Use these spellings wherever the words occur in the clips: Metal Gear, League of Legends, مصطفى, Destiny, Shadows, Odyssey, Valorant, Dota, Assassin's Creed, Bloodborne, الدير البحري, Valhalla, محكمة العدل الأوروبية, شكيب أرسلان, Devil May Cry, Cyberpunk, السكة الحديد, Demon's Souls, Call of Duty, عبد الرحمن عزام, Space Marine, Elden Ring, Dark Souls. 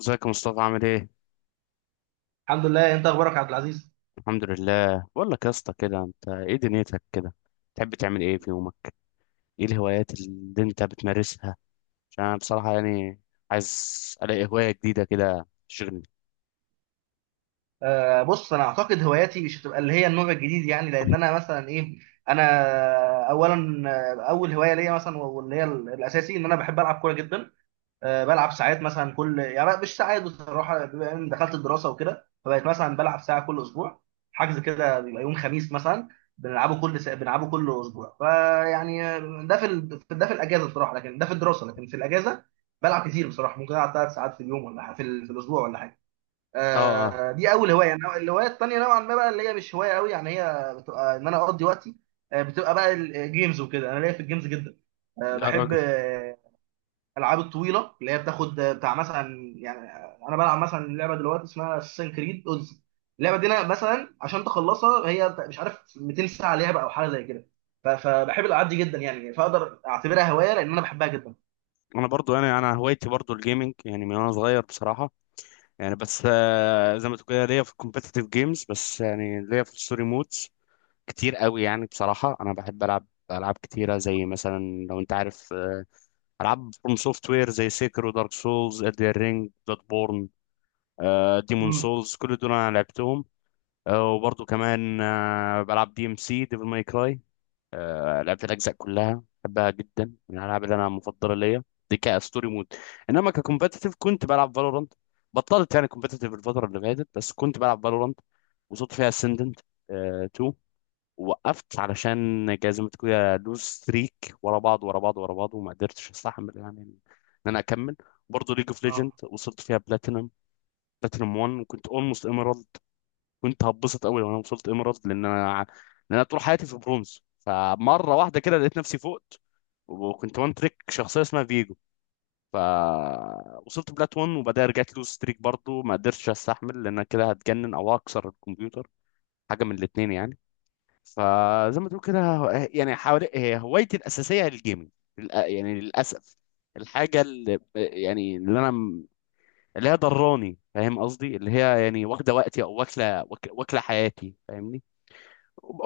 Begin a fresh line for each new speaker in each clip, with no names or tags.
ازيك يا مصطفى عامل ايه؟
الحمد لله. انت اخبارك يا عبد العزيز؟
الحمد لله، بقول لك يا اسطى كده انت ايه دنيتك كده؟ تحب تعمل ايه في يومك؟ ايه الهوايات اللي انت بتمارسها؟ عشان انا بصراحة يعني عايز الاقي هواية جديدة كده تشغلني.
بص، انا اعتقد هواياتي مش هتبقى اللي هي النوع الجديد، يعني لان انا مثلا ايه. انا اولا اول هوايه ليا مثلا، واللي هي الاساسي ان انا بحب العب كوره جدا. بلعب ساعات مثلا، يعني مش ساعات بصراحه، بما اني دخلت الدراسه وكده، فبقيت مثلا بلعب ساعه كل اسبوع. حجز كده بيبقى يوم خميس مثلا. بنلعبه كل اسبوع، فيعني ده في الاجازه بصراحه، لكن ده في الدراسه، لكن في الاجازه بلعب كتير بصراحه. ممكن العب 3 ساعات في اليوم، ولا في الاسبوع ولا حاجه.
اه اه.
دي اول هوايه. يعني الهوايه التانيه نوعا ما بقى، اللي هي مش هوايه قوي يعني، هي بتبقى ان انا اقضي وقتي. بتبقى بقى الجيمز وكده. انا ليا في الجيمز جدا.
يا
بحب
راجل.
الالعاب الطويله اللي هي بتاخد بتاع مثلا، يعني انا بلعب مثلا لعبه دلوقتي اسمها اساسن كريد اودز. اللعبه دي انا مثلا عشان تخلصها هي مش عارف 200 ساعه لعبه او حاجه زي كده. فبحب الالعاب دي جدا يعني. فاقدر اعتبرها هوايه لان انا بحبها جدا.
انا برضو يعني انا هوايتي برضو الجيمنج يعني من وانا صغير بصراحة. يعني بس زي ما تقول كده ليا في الكومبيتيتيف جيمز، بس يعني ليا في الستوري مودز كتير قوي، يعني بصراحة انا بحب العب العاب كتيرة زي مثلا، لو انت عارف العاب فروم سوفت وير زي سيكرو دارك سولز ادر رينج بلاد بورن ديمون
امم.
سولز، كل دول انا لعبتهم. وبرضه كمان بلعب دي ام سي ديفل ماي كراي، لعبت الاجزاء كلها، بحبها جدا، من الالعاب اللي انا مفضله ليا. دي كستوري مود. انما ككومبتيتيف كنت بلعب فالورانت، بطلت يعني كومبتيتيف الفتره اللي فاتت، بس كنت بلعب فالورانت وصلت فيها اسندنت 2. وقفت علشان جزمة كده لوز ستريك ورا بعض ورا بعض ورا بعض، وما قدرتش استحمل يعني ان انا اكمل. برضه ليج اوف ليجند
اه.
وصلت فيها بلاتينم، بلاتينم 1، وكنت اولموست ايميرالد، كنت هتبسط قوي لو انا وصلت ايميرالد، لان انا، لان انا طول حياتي في برونز، فمره واحده كده لقيت نفسي فوقت، وكنت وان تريك شخصيه اسمها فيجو، فوصلت بلات 1، وبعدها رجعت لوز ستريك برضه، ما قدرتش استحمل، لان انا كده هتجنن او هكسر الكمبيوتر، حاجه من الاثنين يعني. فزي ما تقول كده يعني حوالي، هي هوايتي الاساسيه هي الجيمنج. يعني للاسف، الحاجه اللي يعني اللي انا م- اللي هي ضراني، فاهم قصدي، اللي هي يعني واخده وقتي، او واكله حياتي فاهمني.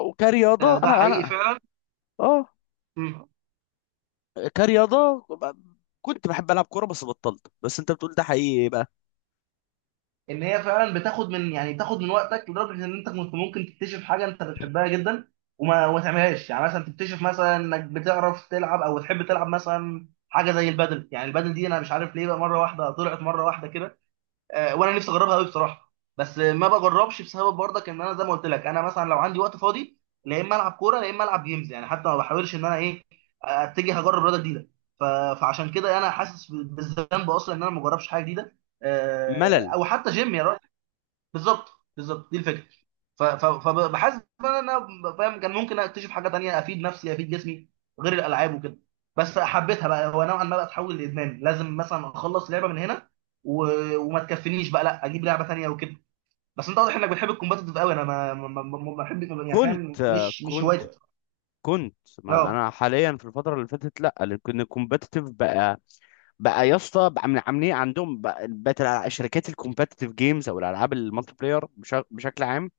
وكرياضه
ده
انا
حقيقي
انا.
فعلا.
اه.
مم.
كرياضه ب- كنت بحب العب كوره بس بطلت، بس انت بتقول ده حقيقي ايه بقى؟
ان هي فعلا بتاخد من، يعني بتاخد من وقتك لدرجه ان انت كنت ممكن تكتشف حاجه انت بتحبها جدا، وما تعملهاش. يعني مثلا تكتشف مثلا انك بتعرف تلعب او بتحب تلعب مثلا حاجه زي البادل. يعني البادل دي انا مش عارف ليه، بقى مره واحده طلعت مره واحده كده. وانا نفسي اجربها قوي بصراحه، بس ما بجربش بسبب، برضك ان انا زي ما قلت لك، انا مثلا لو عندي وقت فاضي، لا اما العب كوره، لا اما العب جيمز. يعني حتى ما بحاولش ان انا ايه، اتجه اجرب رياضه جديده. ف- فعشان كده انا حاسس بالذنب اصلا ان انا ما بجربش حاجه جديده،
ملل.
او حتى جيم يا راجل. بالظبط. بالظبط دي الفكره. فبحس ان انا فاهم كان ممكن اكتشف حاجه تانية، افيد نفسي، افيد جسمي غير الالعاب وكده. بس حبيتها بقى. هو نوعا ما بقى تحول لادمان، لازم مثلا اخلص لعبه من هنا و... وما تكفينيش بقى، لا اجيب لعبه تانية وكده. بس انت واضح انك بتحب الكومباتيتيف قوي. انا ما بحب، يعني
كنت
فاهم، مش
كنت
هوايتي.
كنت، ما
اه.
انا حاليا في الفتره اللي فاتت لا. لان الكومبتيتيف بقى، بقى يا اسطى، بقى عاملين عندهم، بقى بقت شركات الكومبتيتيف جيمز او الالعاب المالتي بلاير بشكل عام،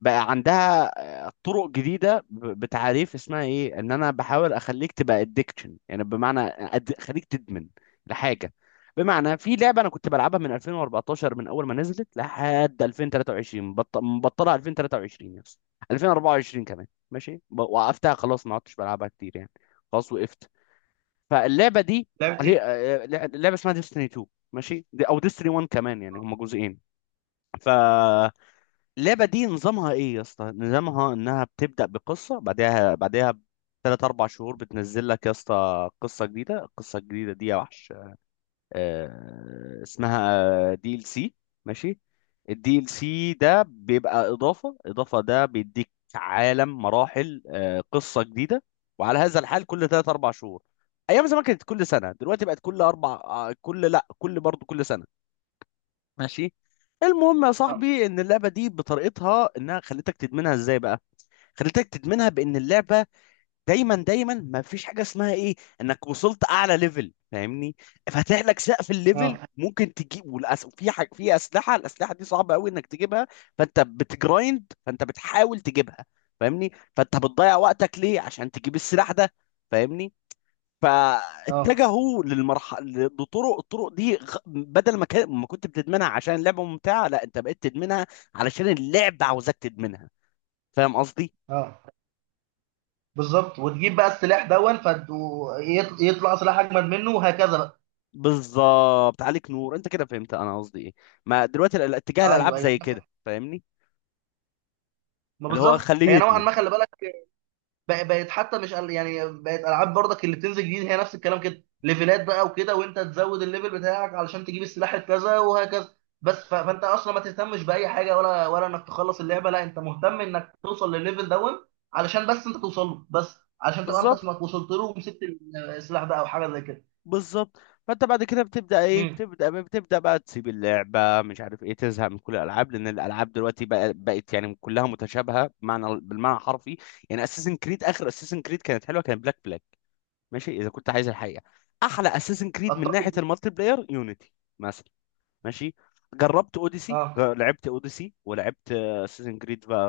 بقى عندها طرق جديده، بتعريف اسمها ايه، ان انا بحاول اخليك تبقى ادكشن، يعني بمعنى خليك تدمن لحاجه. بمعنى في لعبه انا كنت بلعبها من 2014، من اول ما نزلت، لحد 2023، مبطلها 2023 يا اسطى، 2024 كمان ماشي، وقفتها خلاص، ما عدتش بلعبها كتير يعني، خلاص وقفت. فاللعبه دي
لعبه
عليه،
ايه؟
لعبه اسمها ديستني 2 ماشي، دي او ديستني 1 كمان، يعني هما جزئين. فاللعبه دي نظامها ايه يا اسطى؟ نظامها انها بتبدا بقصه، بعدها بثلاث اربع شهور بتنزل لك يا اسطى قصه جديده. القصه الجديده دي يا وحش اسمها دي ال سي ماشي. الدي ال سي ده بيبقى اضافه، ده بيديك عالم مراحل، قصه جديده، وعلى هذا الحال كل 3 4 شهور. ايام زمان كانت كل سنه، دلوقتي بقت كل اربع، آه، كل لا كل برضه كل سنه ماشي. المهم يا
اه،
صاحبي ان اللعبه دي بطريقتها انها خلتك تدمنها ازاي بقى؟ خلتك تدمنها بان اللعبه دايما دايما، ما فيش حاجه اسمها ايه، انك وصلت اعلى ليفل فاهمني، فاتح لك سقف الليفل
اه،
ممكن تجيب، في حاجه، في اسلحه، الاسلحه دي صعبه قوي انك تجيبها، فانت بتجرايند، فانت بتحاول تجيبها فاهمني، فانت بتضيع وقتك ليه؟ عشان تجيب السلاح ده فاهمني.
اه،
فاتجهوا للمرحله، لطرق، الطرق دي بدل ما كان ما كنت بتدمنها عشان اللعبه ممتعه، لا انت بقيت تدمنها علشان اللعبه عاوزاك تدمنها، فاهم قصدي؟
اه. بالظبط. وتجيب بقى السلاح دون، يطلع سلاح اجمد منه وهكذا بقى.
بالظبط عليك نور، انت كده فهمت انا قصدي ايه. ما دلوقتي اتجاه
ايوه،
الالعاب
ايوه.
زي كده فاهمني،
ما
اللي هو
بالظبط،
خليه
هي نوعا
يدمن.
ما، خلي بالك، بقت حتى مش يعني بقت العاب برضك اللي بتنزل جديد هي نفس الكلام كده. ليفلات بقى وكده، وانت تزود الليفل بتاعك علشان تجيب السلاح الكذا وهكذا بس. فانت اصلا ما تهتمش باي حاجه، ولا انك تخلص اللعبه، لا انت مهتم انك توصل للليفل دون، علشان بس انت توصل له، بس علشان تبقى انت
بالظبط
اسمك وصلت له ومسكت السلاح ده او حاجه زي كده.
بالظبط. فانت بعد كده بتبدا ايه
امم.
بتبدا بتبدا بقى تسيب اللعبه، مش عارف ايه، تزهق من كل الالعاب، لان الالعاب دلوقتي بقى بقت يعني كلها متشابهه، بمعنى بالمعنى الحرفي. يعني اساسن كريد، اخر اساسن كريد كانت حلوه، كانت بلاك، ماشي، اذا كنت عايز الحقيقه احلى اساسن كريد من
اتفق
ناحيه
جدا.
المالتي بلاير يونيتي مثلا، ماشي. جربت اوديسي،
اه،
لعبت اوديسي، ولعبت اساسن كريد بقى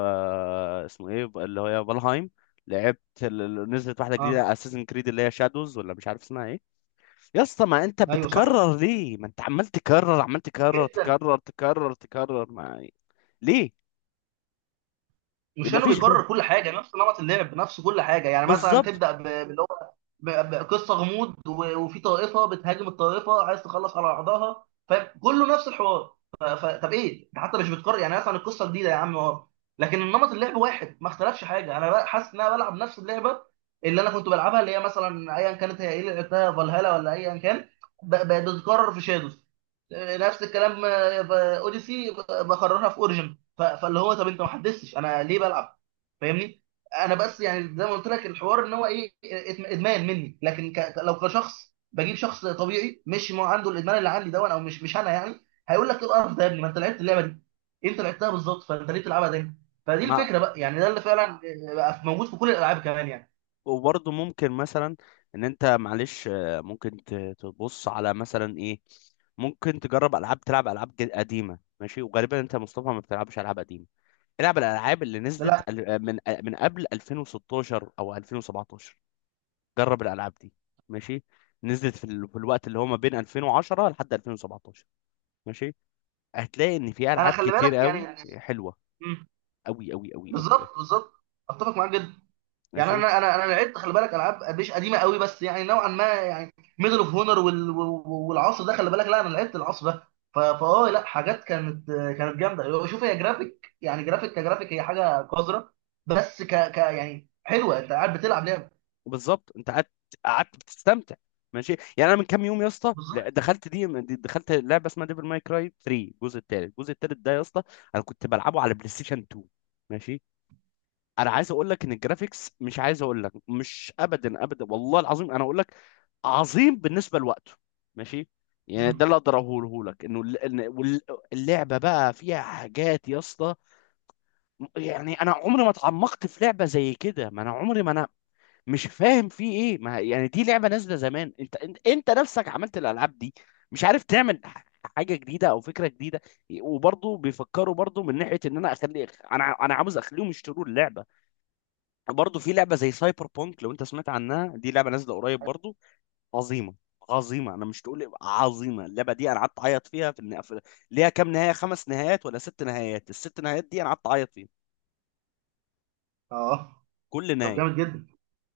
اسمه ايه بقى، اللي هي فالهايم. لعبت نزلت واحده
اه.
جديده اساسن كريد اللي هي شادوز، ولا مش عارف اسمها ايه. يا اسطى ما انت
ايوه صح،
بتكرر ليه؟ ما انت عمال تكرر
جدا.
تكرر، ما ليه؟
مش
ما
انه
فيش غير.
بيكرر كل حاجه، نفس نمط اللعب، نفس كل حاجه، يعني مثلا
بالظبط.
تبدا ب- ب قصه غموض وفي طائفه بتهاجم الطائفه عايز تخلص على بعضها فاهم، كله نفس الحوار. طب ايه، انت حتى مش بتكرر، يعني مثلا القصه جديده يا عم اه، لكن النمط اللعب واحد ما اختلفش حاجه. انا بقى حاسس ان انا بلعب نفس اللعبه اللي انا كنت بلعبها، اللي هي مثلا ايا كانت، هي ايه اللي لعبتها، فالهالا ولا ايا كان، بتتكرر في شادوز نفس الكلام. اوديسي بكررها في اوريجن. فاللي هو، طب انت ما حدثتش انا ليه بلعب، فاهمني. انا بس يعني زي ما قلت لك الحوار ان هو ايه، ادمان مني. لكن لو كشخص، بجيب شخص طبيعي مش ما عنده الادمان اللي عندي ده، او مش انا يعني، هيقول لك ايه القرف ده يا ابني، ما انت لعبت اللعبه دي، انت لعبتها بالظبط، فانت ليه بتلعبها تاني. فدي
ما
الفكره بقى. يعني ده اللي فعلا بقى موجود في كل الالعاب كمان يعني.
وبرضه ممكن مثلا ان انت معلش تبص على مثلا ايه، ممكن تجرب العاب، تلعب العاب قديمه ماشي، وغالبا انت يا مصطفى ما بتلعبش العاب قديمه. العب الالعاب اللي
لا،
نزلت من قبل 2016 او 2017، جرب الالعاب دي ماشي. نزلت في الوقت اللي هو ما بين 2010 لحد 2017 ماشي، هتلاقي ان في
انا
العاب
خلي
كتير
بالك
قوي
يعني.
حلوه،
مم.
قوي قوي قوي قوي قوي
بالظبط، بالظبط. اتفق معاك جدا. يعني
ماشي.
انا لعبت، خلي بالك، العاب مش قديمه قوي بس يعني نوعا ما، يعني ميدل اوف هونر والعصر ده، خلي بالك. لا انا لعبت العصر ده. فاه، لا، حاجات كانت جامده. شوف، هي جرافيك، يعني جرافيك كجرافيك هي حاجه قذره، بس ك ك يعني حلوه، انت قاعد بتلعب لعبه.
بالظبط انت قعدت، بتستمتع ماشي. يعني انا من كام يوم يا اسطى
بالظبط.
دخلت لعبه اسمها ديفل ماي كراي 3، الجزء الثالث، الجزء الثالث ده يا اسطى انا كنت بلعبه على بلاي ستيشن 2 ماشي. انا عايز اقول لك ان الجرافيكس، مش عايز اقول لك، مش ابدا ابدا والله العظيم، انا اقول لك عظيم بالنسبه لوقته ماشي. يعني ده
مم.
اللي اقدر اقوله لك، انه ال- إن- وال- اللعبه بقى فيها حاجات يا اسطى، يعني انا عمري ما اتعمقت في لعبه زي كده. ما انا عمري ما انا مش فاهم فيه ايه، ما يعني دي لعبه نازله زمان، انت نفسك عملت الالعاب دي، مش عارف تعمل حاجه جديده او فكره جديده. وبرضه بيفكروا برضه من ناحيه ان انا اخلي، انا عاوز اخليهم يشتروا اللعبه. برضه في لعبه زي سايبر بونك لو انت سمعت عنها، دي لعبه نازله قريب برضه، عظيمه، عظيمه انا مش تقول عظيمه، اللعبه دي انا قعدت اعيط فيها في النهايه، ليها كام نهايه، خمس نهايات ولا ست نهايات، الست نهايات دي انا قعدت اعيط فيها
اه.
كل
طب
نهايه.
جامد جدا.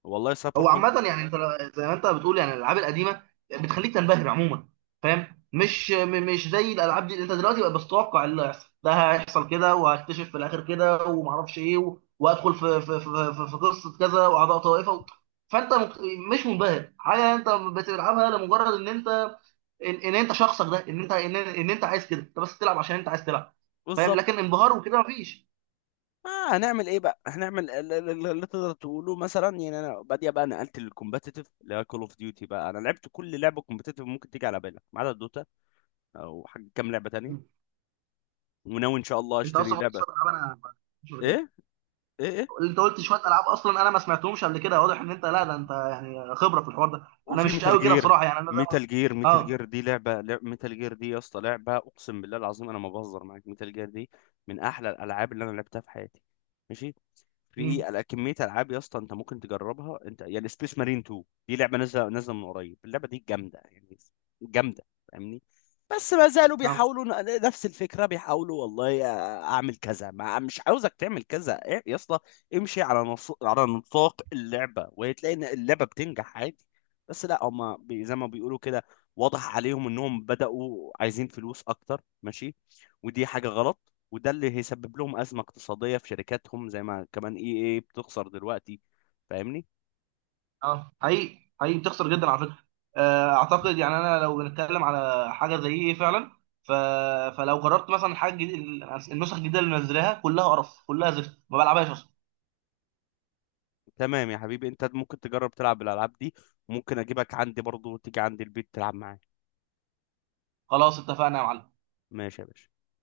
والله سايبر
هو
بونك.
عامة، يعني انت زي ما انت بتقول، يعني الالعاب القديمة بتخليك تنبهر عموما، فاهم؟ مش مش زي الالعاب دي، انت دلوقتي بقى بتتوقع اللي هيحصل، ده هيحصل كده، وهكتشف في الاخر كده، ومعرفش ايه، وادخل في قصة كذا واعضاء طائفة فانت مش منبهر حاجة، انت بتلعبها لمجرد ان انت، ان انت شخصك ده، ان انت، ان انت عايز كده، انت بس تلعب عشان انت عايز تلعب، فاهم؟
بالظبط.
لكن انبهار وكده مفيش.
آه هنعمل ايه بقى، هنعمل اللي تقدر تقوله مثلا، يعني انا بادية بقى نقلت للكومبتيتيف اللي هي كول اوف ديوتي بقى، انا لعبت كل لعبه كومبتيتيف ممكن تيجي على بالك ما عدا دوتا او حاجه، كام لعبه تانية، وناوي ان شاء الله
انت
اشتري
اصلا
لعبه.
بتصل العاب، انا مش كده.
ايه ايه ايه.
اللي انت قلت شويه العاب اصلا، انا ما سمعتهمش قبل كده، واضح ان انت، لا ده انت يعني خبره في الحوار ده، انا
وفي
مش
ميتال
قوي كده
جير،
بصراحه. يعني انا زي ما،
ميتال جير،
اه.
ميتال جير دي يا اسطى لعبه، اقسم بالله العظيم انا ما بهزر معاك، ميتال جير دي من احلى الالعاب اللي انا لعبتها في حياتي ماشي. في
مم.
على كميه العاب يا اسطى انت ممكن تجربها، انت يعني سبيس مارين 2، دي لعبه نازله، نازله من قريب، اللعبه دي جامده يعني، جامده فاهمني، بس ما زالوا
اه،
بيحاولوا نفس الفكره، بيحاولوا والله اعمل كذا، ما مش عاوزك تعمل كذا، إيه يا اسطى، امشي على على نطاق اللعبه، وهتلاقي ان اللعبه بتنجح عادي. بس لا هما زي ما بيقولوا كده، واضح عليهم انهم بداوا عايزين فلوس اكتر ماشي، ودي حاجه غلط، وده اللي هيسبب لهم أزمة اقتصادية في شركاتهم زي ما كمان اي اي بتخسر دلوقتي فاهمني.
اه، حقيقي حقيقي بتخسر جدا على فكره. اعتقد يعني انا لو بنتكلم على حاجه زي ايه فعلا. ف... فلو جربت مثلا حاجه جديد... النسخ الجديده اللي منزلاها كلها قرف، كلها زفت ما بلعبهاش اصلا.
تمام يا حبيبي، انت ممكن تجرب تلعب بالألعاب دي، ممكن اجيبك عندي برضو، وتيجي عندي البيت تلعب معايا.
خلاص اتفقنا يا معلم.
ماشي يا باشا.